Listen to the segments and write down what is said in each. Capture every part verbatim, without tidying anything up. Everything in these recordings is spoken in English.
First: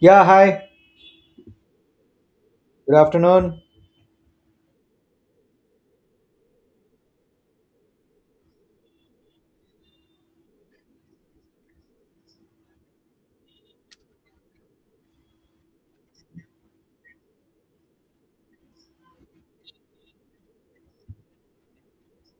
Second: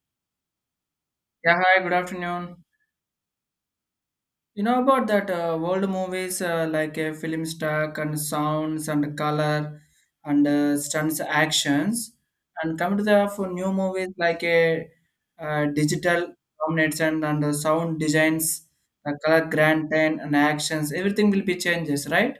Yeah, hi. Yeah, hi, good afternoon. Good afternoon. You know about that uh, world movies uh, like uh, film stock and sounds and color and uh, stunts actions and come to the for new movies like a uh, uh, digital domination and uh, sound designs, the color granted and actions, everything will be changes, right?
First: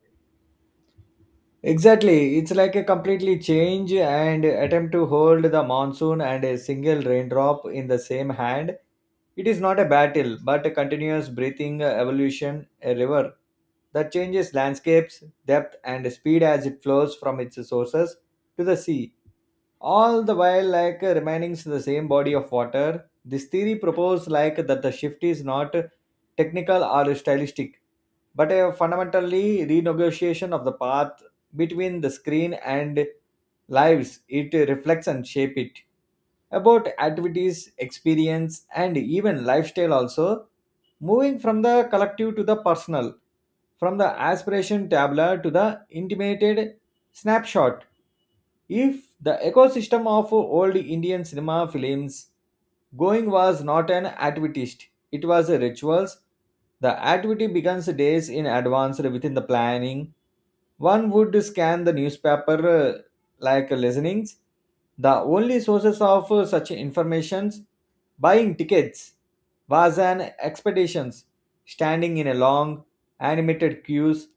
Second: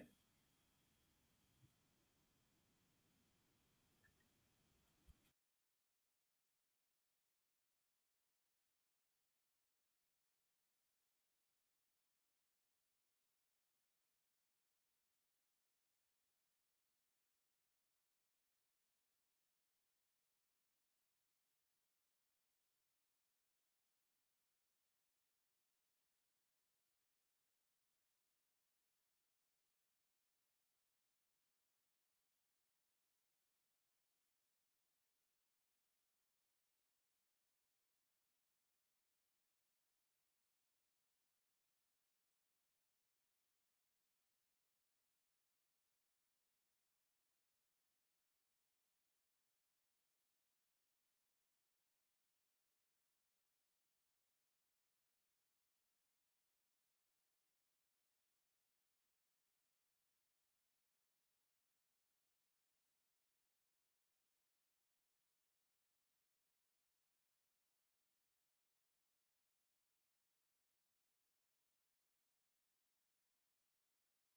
Exactly. It's like a completely change and attempt to hold the monsoon and a single raindrop in the same hand. It is not a battle, but a continuous breathing evolution, a river that changes landscapes, depth, and speed as it flows from its sources to the sea. All the while like uh, remaining the same body of water. This theory proposed like that the shift is not technical or stylistic, but a fundamentally renegotiation of the path between the screen and lives it reflects and shape it, about activities experience and even lifestyle also, moving from the collective to the personal, from the aspiration tabla to the intimated snapshot. If the ecosystem of old Indian cinema, films going was not an activist, it was a rituals. The activity begins days in advance within the planning. One would scan the newspaper uh, like listenings. The only sources of uh, such informations, buying tickets, was an expeditions, standing in a long animated queues,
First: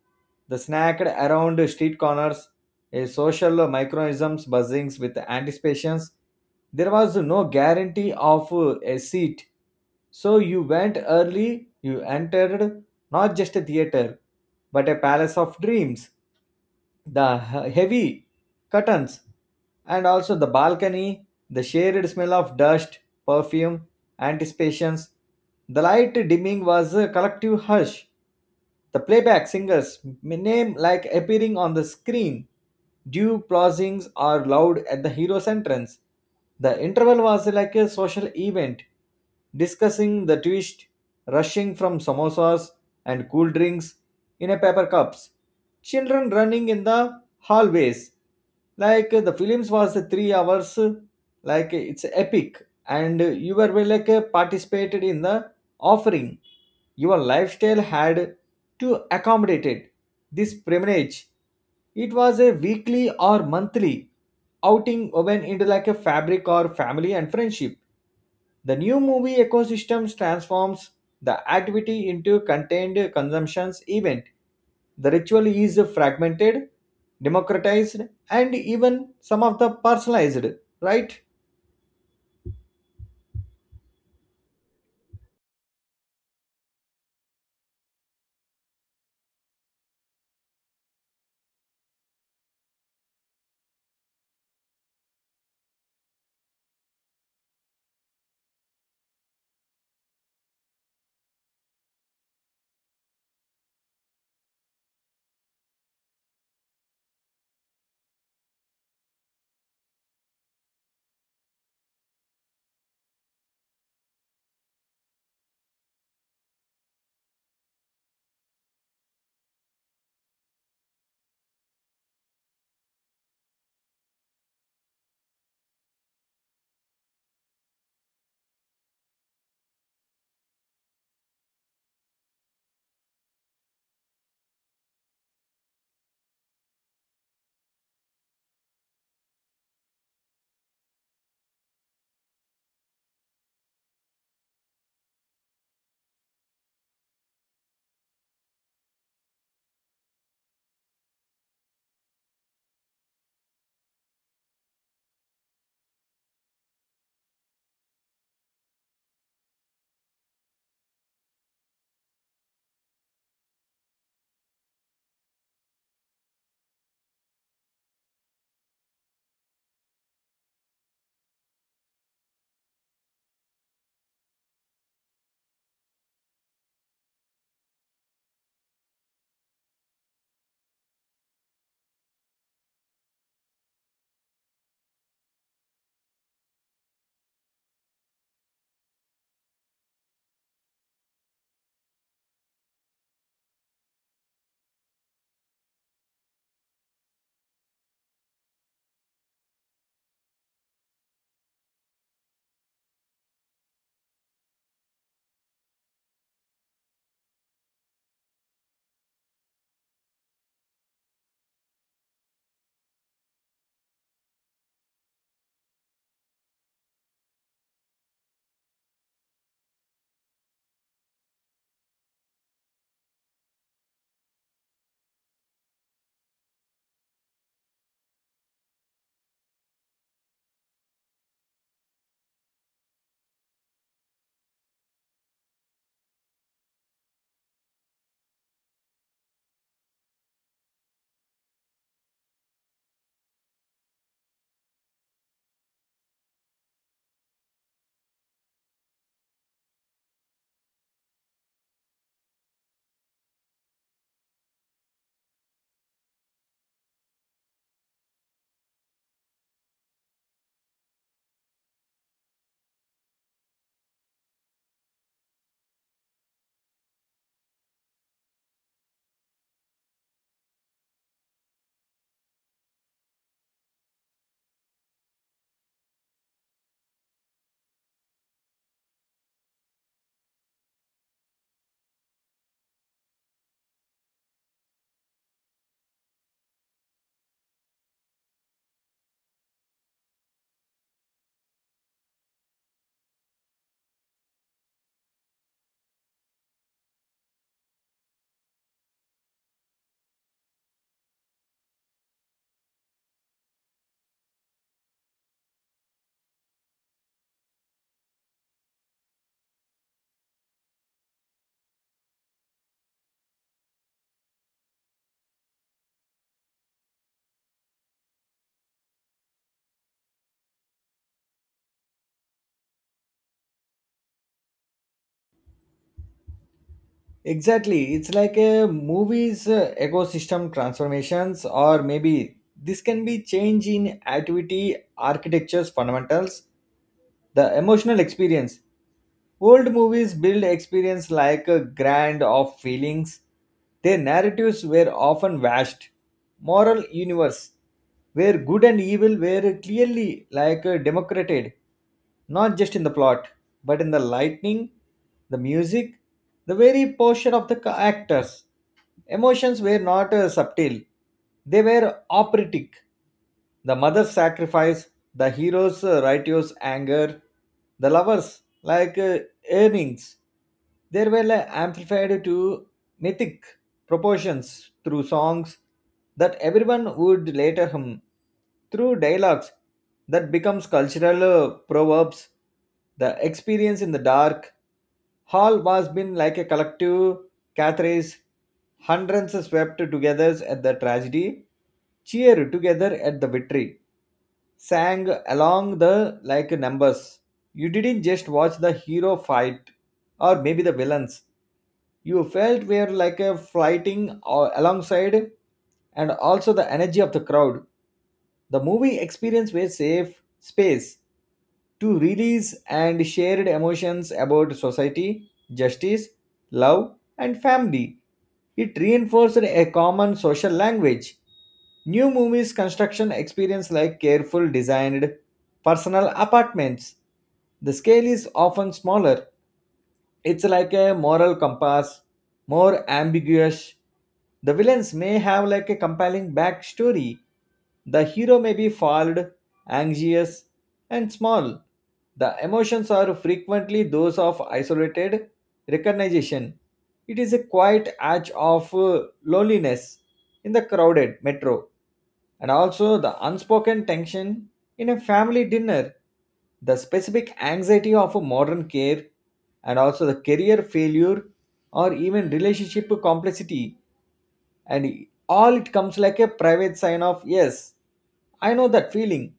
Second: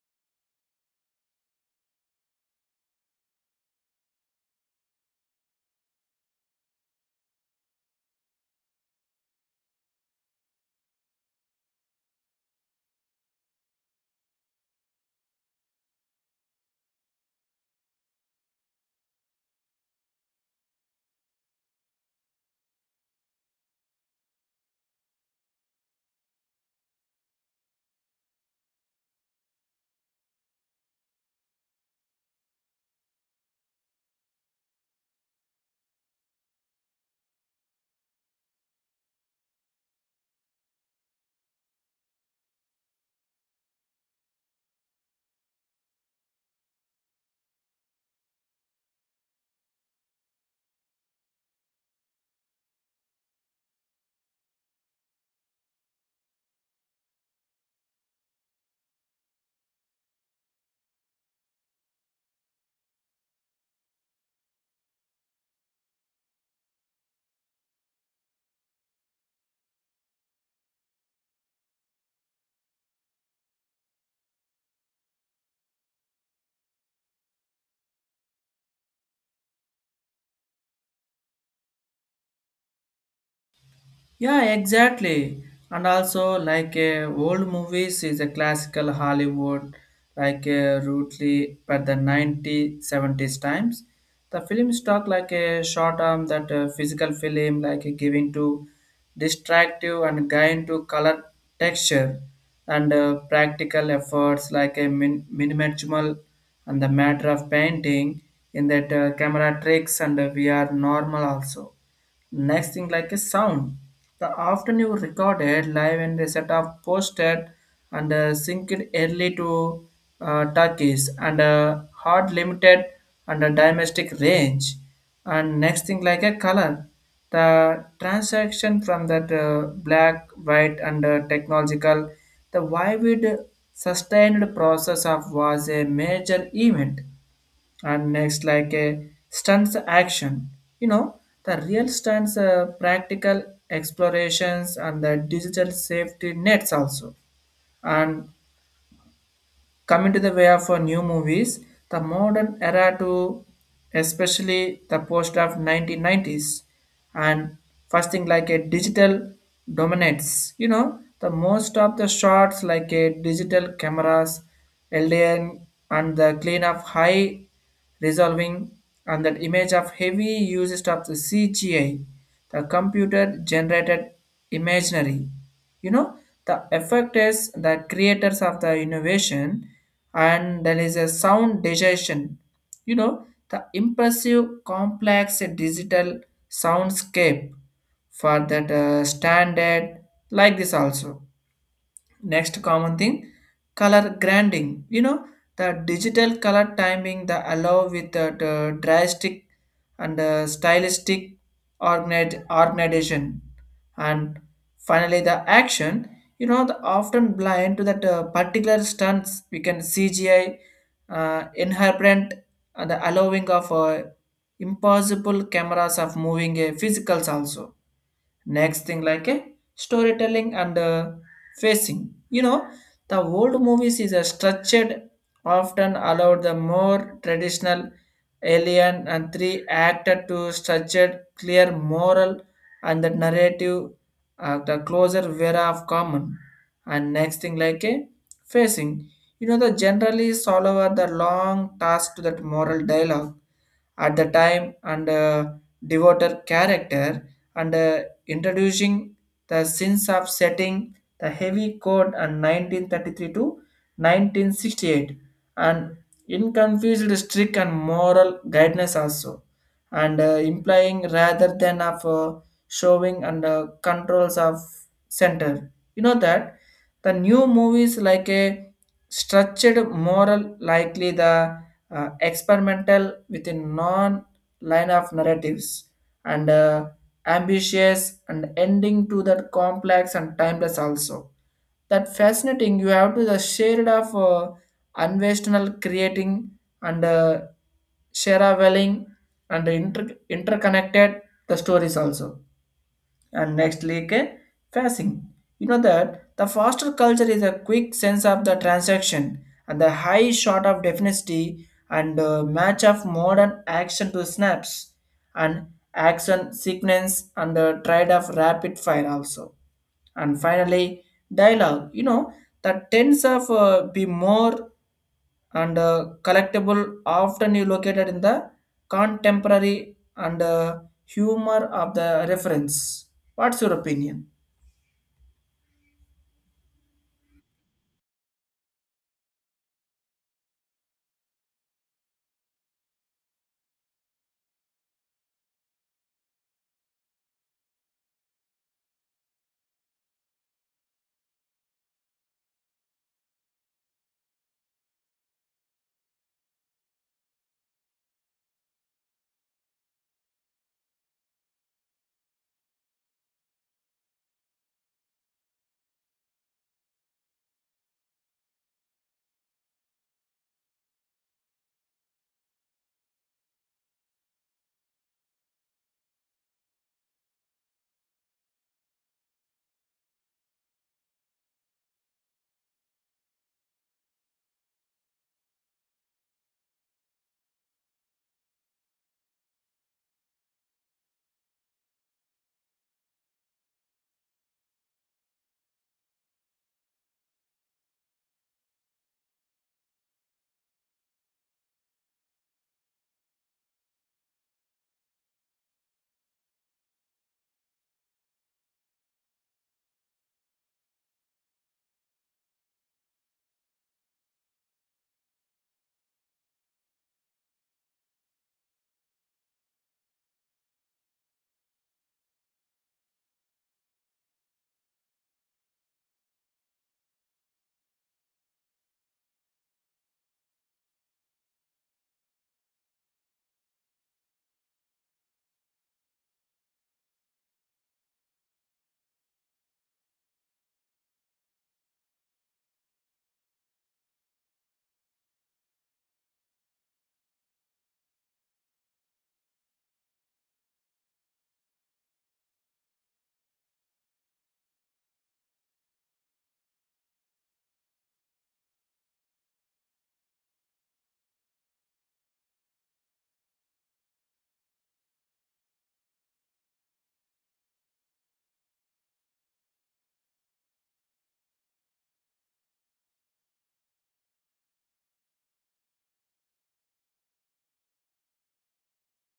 the snacked around street corners, a social microisms buzzings with anticipations. There was no guarantee of uh, a seat. So you went early, you entered not just a theater, but a palace of dreams, the he- heavy curtains and also the balcony, the shared smell of dust, perfume, anticipations, the light dimming was a collective hush, the playback singers name like appearing on the screen, due pausings are loud at the hero's entrance. The interval was like a social event, discussing the twist, rushing from samosas and cool drinks in a paper cups, children running in the hallways. Like the films was three hours, like it's epic and you were, well, like participated in the offering. Your lifestyle had to accommodate it. This pilgrimage, it was a weekly or monthly outing, went into like a fabric or family and friendship. The new movie ecosystem transforms the activity into contained consumptions event. The ritual is fragmented, democratized, and even some of the personalized, right? Yeah, exactly. And also, like uh, old movies is a classical Hollywood, like uh, rudely but the ninety, times. The film stuck like a short arm that uh, physical film, like uh, giving to distractive and guide to color texture and uh, practical efforts like a min- minimal and the matter of painting in that uh, camera tricks and uh, V R normal also. Next thing like a sound. The afternoon recorded live and a set of posted and uh, synced early to uh, Turkish and uh, hard limited and a domestic range. And next thing like a color. The transaction from that uh, black, white and uh, technological, the vivid sustained process of was a major event. And next like a stunts action, you know, the real stunts uh, practical explorations and the digital safety nets also. And coming to the way of uh, new movies, the modern era to especially the post of nineteen nineties. And first thing like a digital dominates. You know, the most of the shots like a digital cameras, L D N and the clean of high resolving, and that image of heavy usage of the C G I, the computer generated imaginary, you know, the effect is the creators of the innovation. And there is a sound digestion, you know, the impressive complex digital soundscape for that uh, standard like this also. Next common thing, color grinding. You know, the digital color timing, the allow with the, the drastic and uh, stylistic organi- organization. And finally, the action, you know, the often blind to that uh, particular stunts. We can C G I uh, inherent and the allowing of uh, impossible cameras of moving uh, physicals also. Next thing like a storytelling and uh, facing, you know, the old movies is a structured often allowed the more traditional alien and three acted to structured clear moral and the narrative, uh, the closer vera of common. And next thing like a facing, you know, the generally solver the long task to that moral dialogue at the time and uh, devoted character and uh, introducing the sins of setting the heavy code and nineteen thirty-three to nineteen sixty-eight and inconfused strict and moral guidance also and uh, implying rather than of uh, showing and uh, controls of center, you know that the new movies like a structured moral likely the uh, experimental with a non line of narratives and uh, ambitious and ending to that complex and timeless also, that fascinating you have to the shade of uh, unvestional creating and uh, sharawelling and inter- interconnected the stories also. And next like a phasing, you know that the faster culture is a quick sense of the transaction and the high shot of definity and uh, match of modern action to snaps and action sequence and the trade of rapid fire also. And finally dialogue, you know that tends of uh, be more and uh, collectible, often you located in the contemporary and uh, humor of the reference. What's your opinion? Exactly. It's like a movie's uh, ecosystem transformations, or maybe this can be change in activity, architecture's fundamentals, the emotional experience. Old movies build experience like a grand of feelings. Their narratives were often vast, moral universe, where good and evil were clearly like uh, democrated, not just in the plot, but in the lightning, the music, the very posture of the ca- actors. Emotions were not uh, subtle; they were operatic. The mother's sacrifice, the hero's uh, righteous anger, the lovers like uh, earnings, they were, like, amplified to mythic proportions through songs that everyone would later hum, through dialogues that becomes cultural uh, proverbs. The experience in the dark hall was been like a collective Cathra's, hundreds swept together at the tragedy, cheered together at the victory, sang along the like numbers. You didn't just watch the hero fight, or maybe the villains. You felt were like a fighting uh, alongside, and also the energy of the crowd. The movie experience were safe space to release and shared emotions about society, justice, love, and family. It reinforced a common social language. New movies construction experience like careful designed personal apartments. The scale is often smaller, it's like a moral compass, more ambiguous. The villains may have like a compelling backstory. The hero may be flawed, anxious, and small. The emotions are frequently those of isolated recognition. It is a quiet act of uh, loneliness in the crowded metro, and also the unspoken tension in a family dinner, the specific anxiety of a modern care, and also the career failure or even relationship complexity, and all it comes like a private sign of yes, I know that feeling.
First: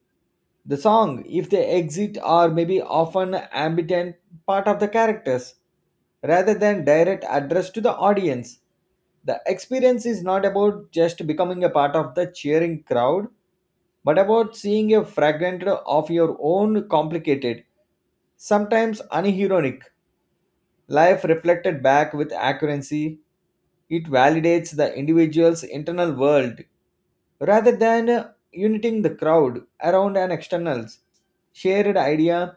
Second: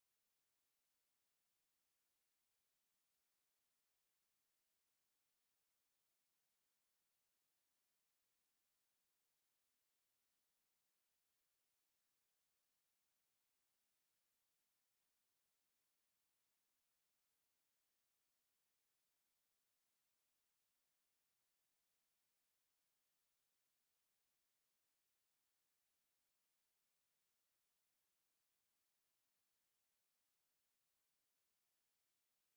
The song, if they exit, are maybe often ambient part of the characters rather than direct address to the audience. The experience is not about just becoming a part of the cheering crowd, but about seeing a fragment of your own complicated, sometimes unironic life reflected back with accuracy. It validates the individual's internal world rather than uh, uniting the crowd around an externals shared idea.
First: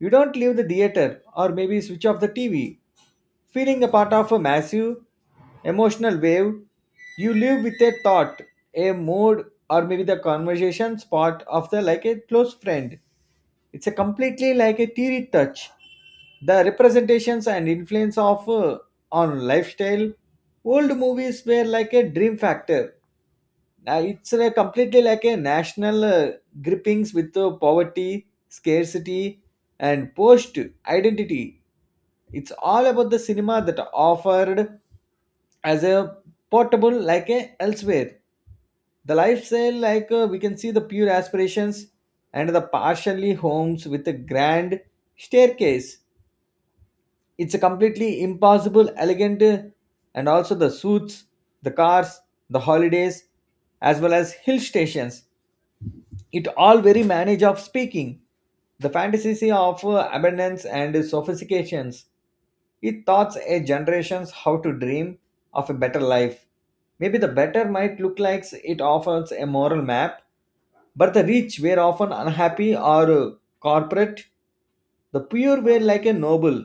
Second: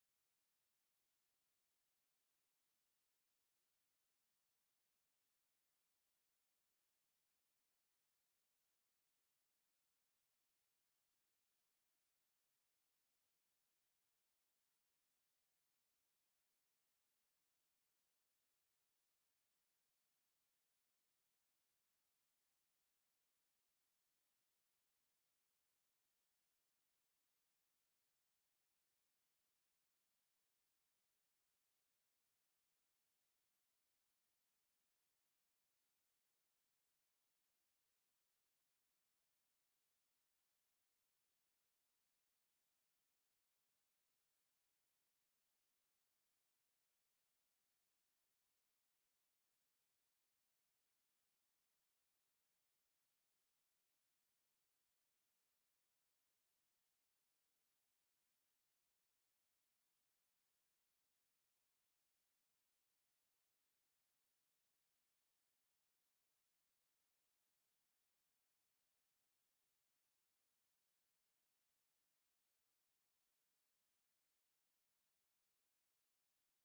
You don't leave the theater or maybe switch off the tv feeling a part of a massive emotional wave. You live with a thought, a mood, or maybe the conversation spot of the like a close friend. It's a completely like a theory touch, the representations and influence of uh, on lifestyle. Old movies were like a dream factor, uh, it's uh, completely like a national uh, grippings with uh, poverty, scarcity, and post identity. It's all about the cinema that offered as a portable like a elsewhere. The lifestyle like uh, we can see the pure aspirations and the partially homes with a grand staircase. It's a completely impossible, elegant, uh, and also the suits, the cars, the holidays, as well as hill stations. It all very manage of speaking the fantasy of uh, abundance and sophistications. It taught a generations how to dream of a better life, maybe the better might look like. It offers a moral map, but the rich were often unhappy or uh, corporate. The pure were like a noble,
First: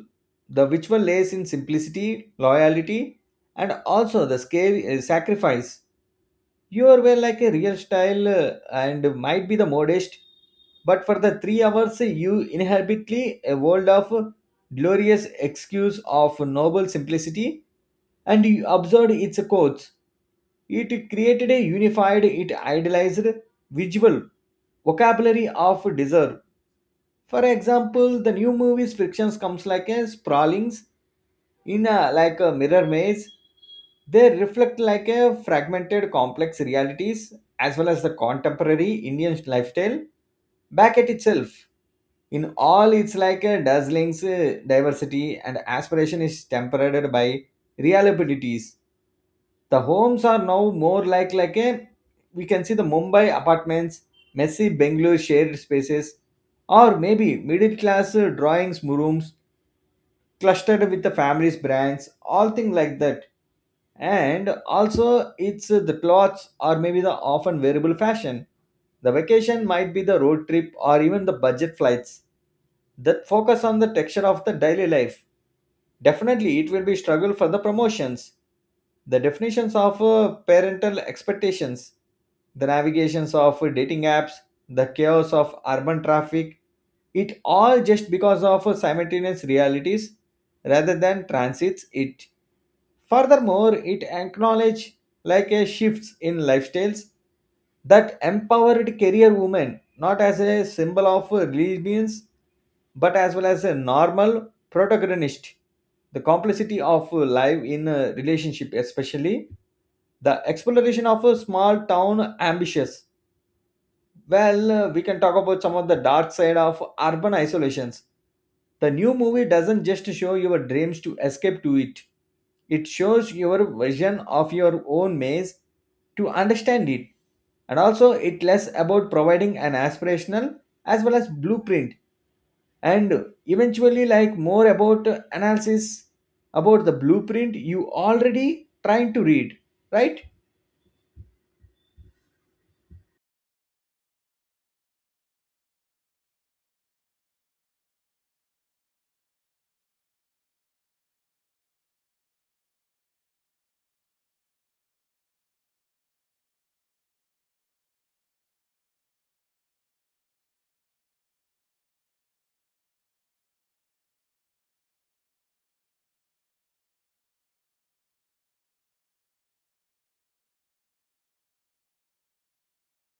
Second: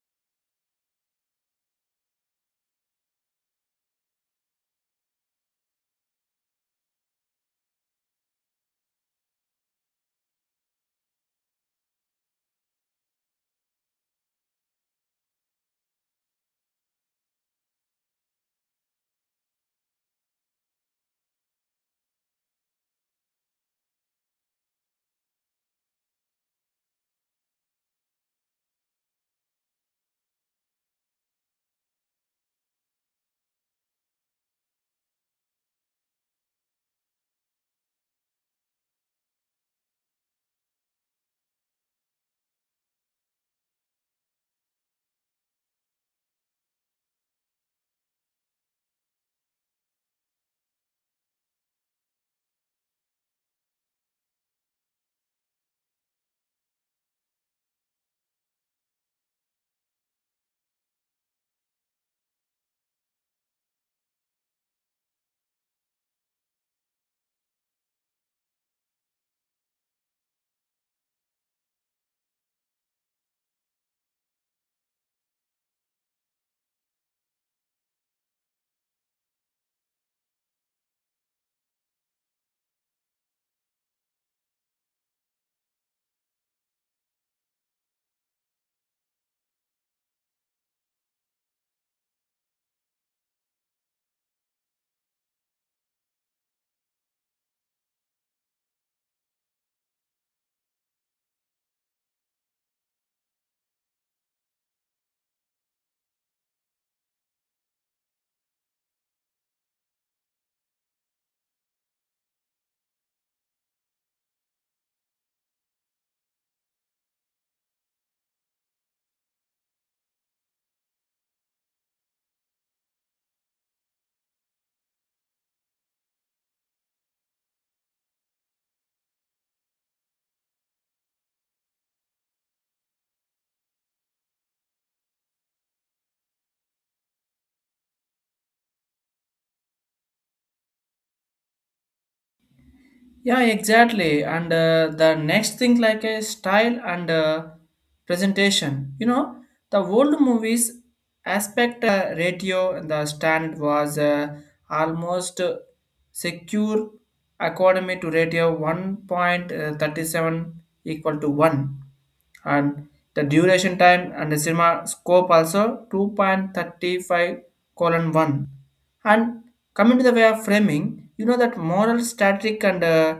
the which one lays in simplicity loyalty, and also the scare, uh, sacrifice. Your were like a real style uh, and might be the modest, but for the three hours you inhabitly a world of glorious excuse of noble simplicity, and you observed its codes. It created a unified, it idealized visual vocabulary of desire. For example, the new movies frictions comes like a sprawlings in a like a mirror maze. They reflect like a fragmented complex realities, as well as the contemporary Indian lifestyle back at itself. In all, it's like a dazzling uh, diversity and aspiration is tempered by reliabilities. The homes are now more like like a, we can see the Mumbai apartments, messy Bengaluru shared spaces, or maybe middle class uh, drawings rooms clustered with the family's brands, all things like that. And also it's, uh, the clothes or maybe the often wearable fashion, the vacation might be the road trip or even the budget flights that focus on the texture of the daily life. Definitely, it will be struggle for the promotions, the definitions of uh, parental expectations, the navigations of uh, dating apps, the chaos of urban traffic. It all just because of uh, simultaneous realities rather than transits it. Furthermore, it acknowledges like a shifts in lifestyles that empowered career women not as a symbol of religions, but as well as a normal protagonist. The complexity of life in a relationship, especially the exploration of a small town ambitious, well, uh, we can talk about some of the dark side of urban isolations. The new movie doesn't just show your dreams to escape to it. It shows your vision of your own maze to understand it. And also it less about providing an aspirational as well as blueprint, and eventually like more about analysis about the blueprint you already trying to read, right? Yeah, exactly. And uh, the next thing, like a style and uh, presentation. You know, the old movies aspect uh, ratio and the stand was uh, almost secure according to ratio one point three seven equal to one, and the duration time and the cinema scope also two point three five colon one. And coming to the way of framing, you know that moral static and uh,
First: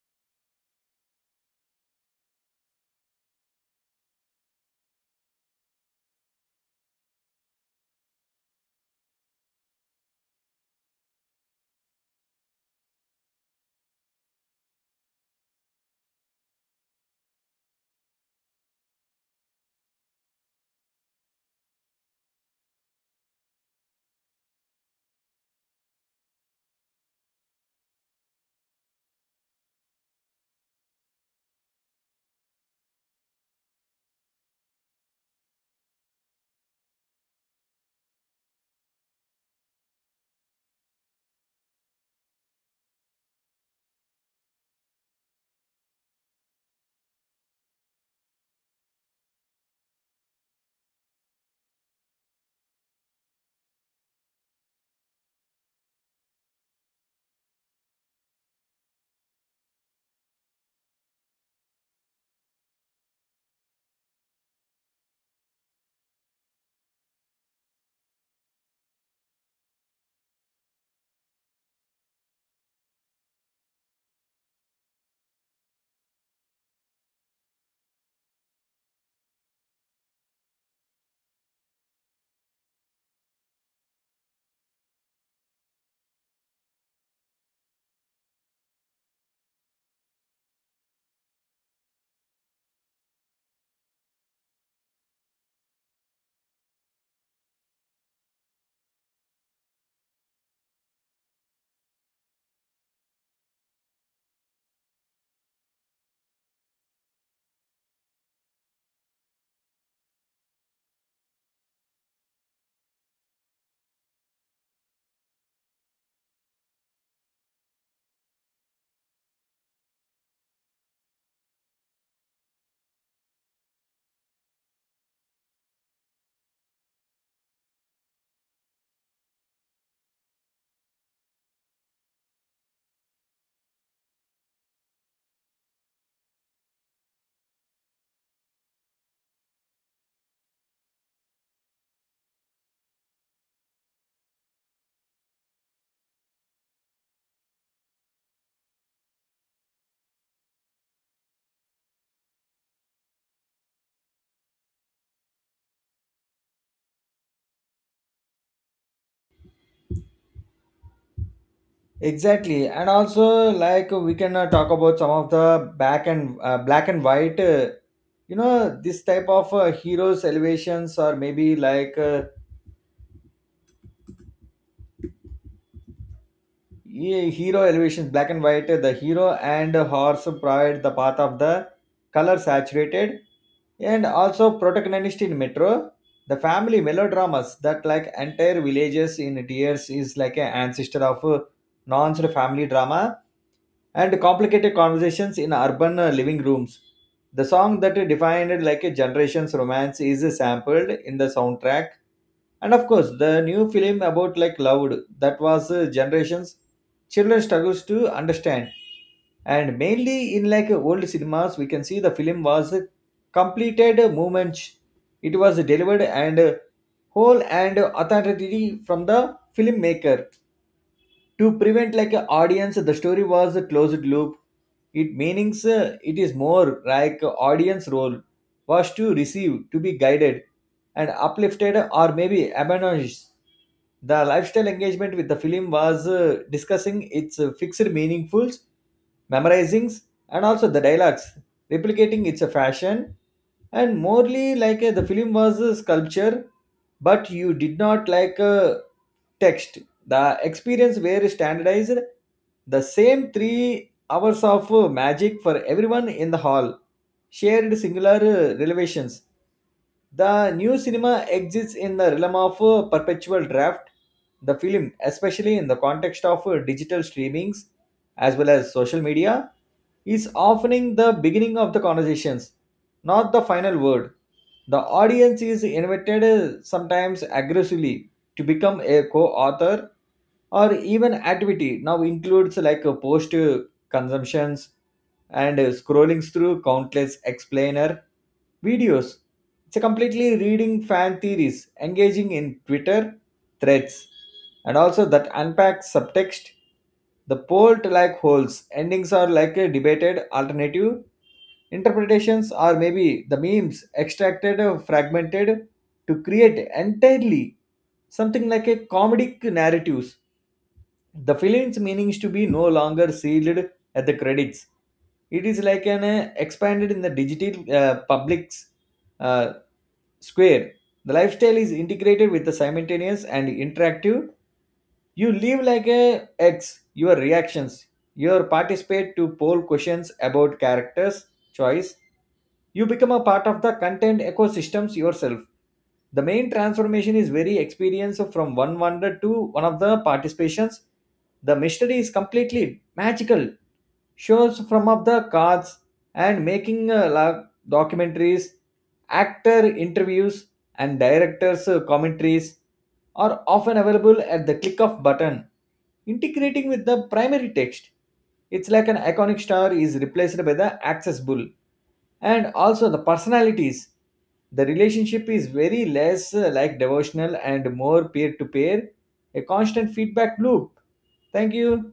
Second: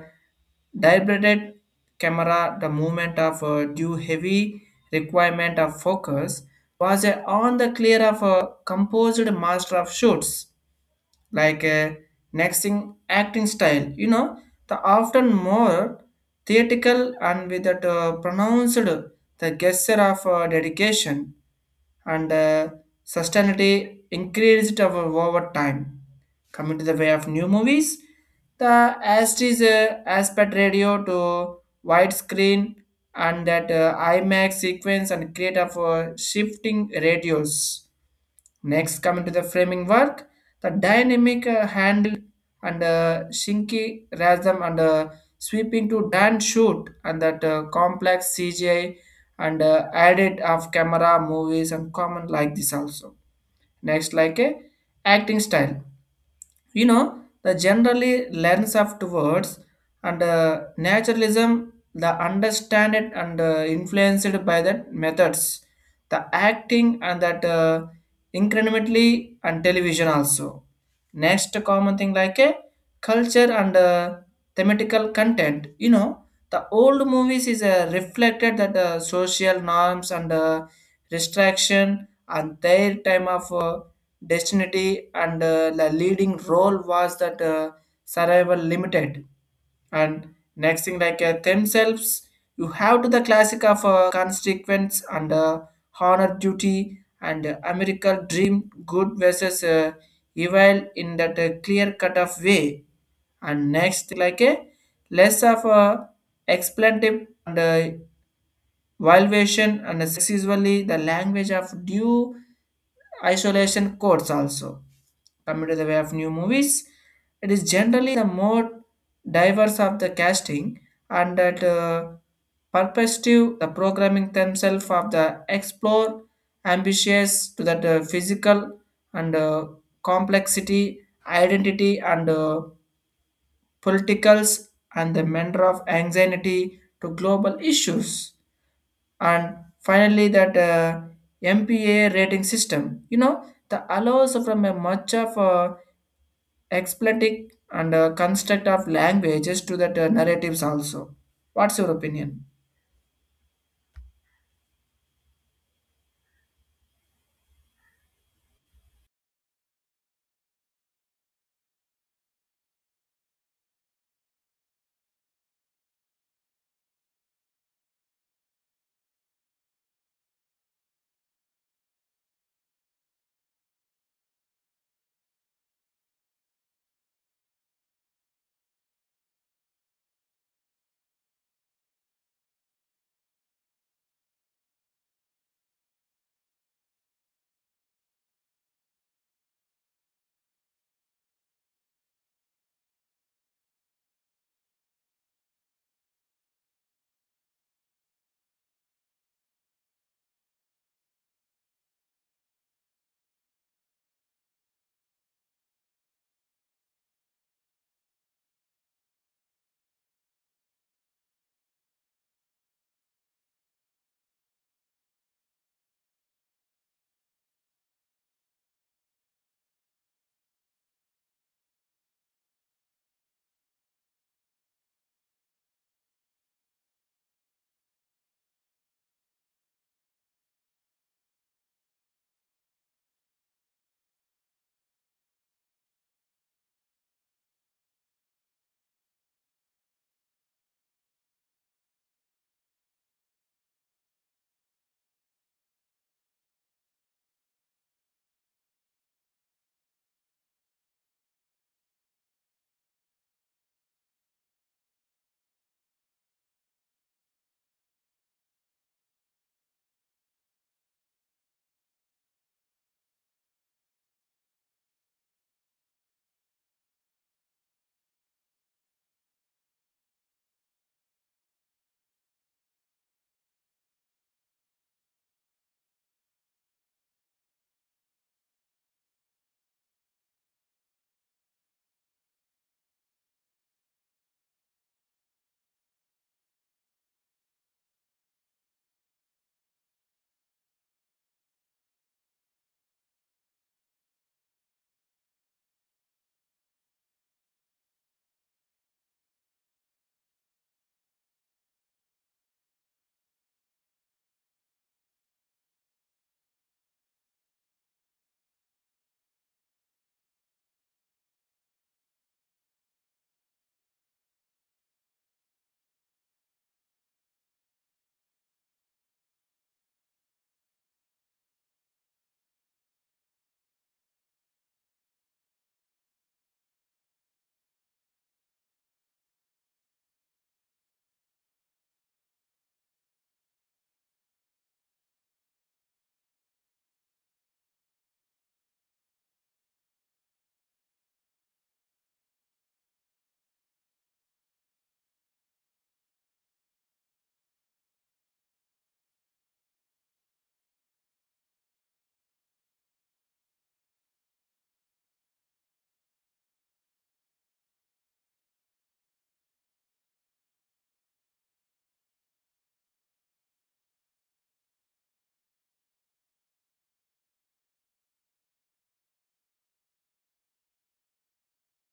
deliberate camera, the movement of uh, due heavy requirement of focus was uh, on the clear of a composed master of shoots like uh, next thing, acting style, you know, the often more theatrical and with that uh, pronounced the gesture of uh, dedication and uh, sustainability increased over, over time. Coming to the way of new movies, the Astis uh, aspect radio to widescreen and that uh, IMAX sequence and create of uh, shifting radios. Next, coming to the framing work, the dynamic uh, handle and uh, Shinki Rasm and uh, sweeping to Dan shoot and that uh, complex C G I and uh, added of camera movies and common like this also. Next, like a acting style, you know, the generally lens of towards and uh, naturalism the understand it and uh, influenced by that methods the acting and that uh, incrementally and television also. Next common thing like a culture and uh, thematical content, you know, the old movies is uh, reflected that uh, social norms and uh, restriction and their time of uh, destiny and uh, the leading role was that uh, survival limited. And next thing like uh, themselves, you have to the classic of uh, consequence and uh, honor duty and uh, american dream good versus uh, evil in that uh, clear cut of way. And next like a less of a explanative and uh, Valuation and sex is usually the language of due isolation codes also. Coming to the way of new movies, it is generally the more diverse of the casting and that uh, perspective, the programming themselves of the explore ambitious to that uh, physical and uh, complexity, identity and uh, politicals and the matter of anxiety to global issues. And finally that uh, M P A rating system. You know, the allows from a much of uh, expletive and uh, construct of languages to that uh, narratives also. What's your opinion? Exactly, and also like we can uh, talk about some of the back and uh, black and white. Uh, you know, this type of uh, heroes elevations or maybe like uh, Ye- hero elevations, black and white, the hero and horse provide the path of the color saturated and also protagonist in metro. The family melodramas that like entire villages in tears is like an ancestor of uh, non family drama and complicated conversations in urban uh, living rooms. The song that defined like a generation's romance is sampled in the soundtrack, and of course the new film about like loud that was uh, generations children struggles to understand. And mainly in like old cinemas, we can see the film was completed movement. It was delivered and whole, and authority from the filmmaker to prevent like an audience, the story was a closed loop. It meanings, uh, it is more like a audience role was to receive, to be guided and uplifted, or maybe admonished. The lifestyle engagement with the film was uh, discussing its uh, fixed meaningfuls, memorizings, and also the dialogues, replicating its uh, fashion. And morely like uh, the film was a sculpture, but you did not like a text. The experience were standardized, the same three hours of uh, magic for everyone in the hall, shared singular uh, revelations. The new cinema exists in the realm of uh, perpetual draft. The film, especially in the context of uh, digital streamings as well as social media, is offering the beginning of the conversations, not the final word. The audience is invited, uh, sometimes aggressively, to become a co-author, or even activity now includes like a post uh, consumptions and uh, scrolling through countless explainer videos. It's a completely reading fan theories, engaging in Twitter threads, and also that unpacks subtext. The poll like holds endings are like a debated alternative interpretations, are maybe the memes extracted or fragmented to create entirely something like a comedic narratives. The film's meanings to be no longer sealed at the credits. It is like an uh, expanded in the digital uh, public's uh, square. The lifestyle is integrated with the simultaneous and interactive. You live like a x your reactions, you participate to poll questions about characters choice, you become a part of the content ecosystems yourself. The main transformation is very experience from one wonder to one of the participations. The mystery is completely magical. Shows from of the cards and making uh, la- documentaries, actor interviews, and directors' uh, commentaries are often available at the click of button, integrating with the primary text. It's like an iconic star is replaced by the accessible and also the personalities. The relationship is very less uh, like devotional and more peer to peer, a constant feedback loop. Thank you.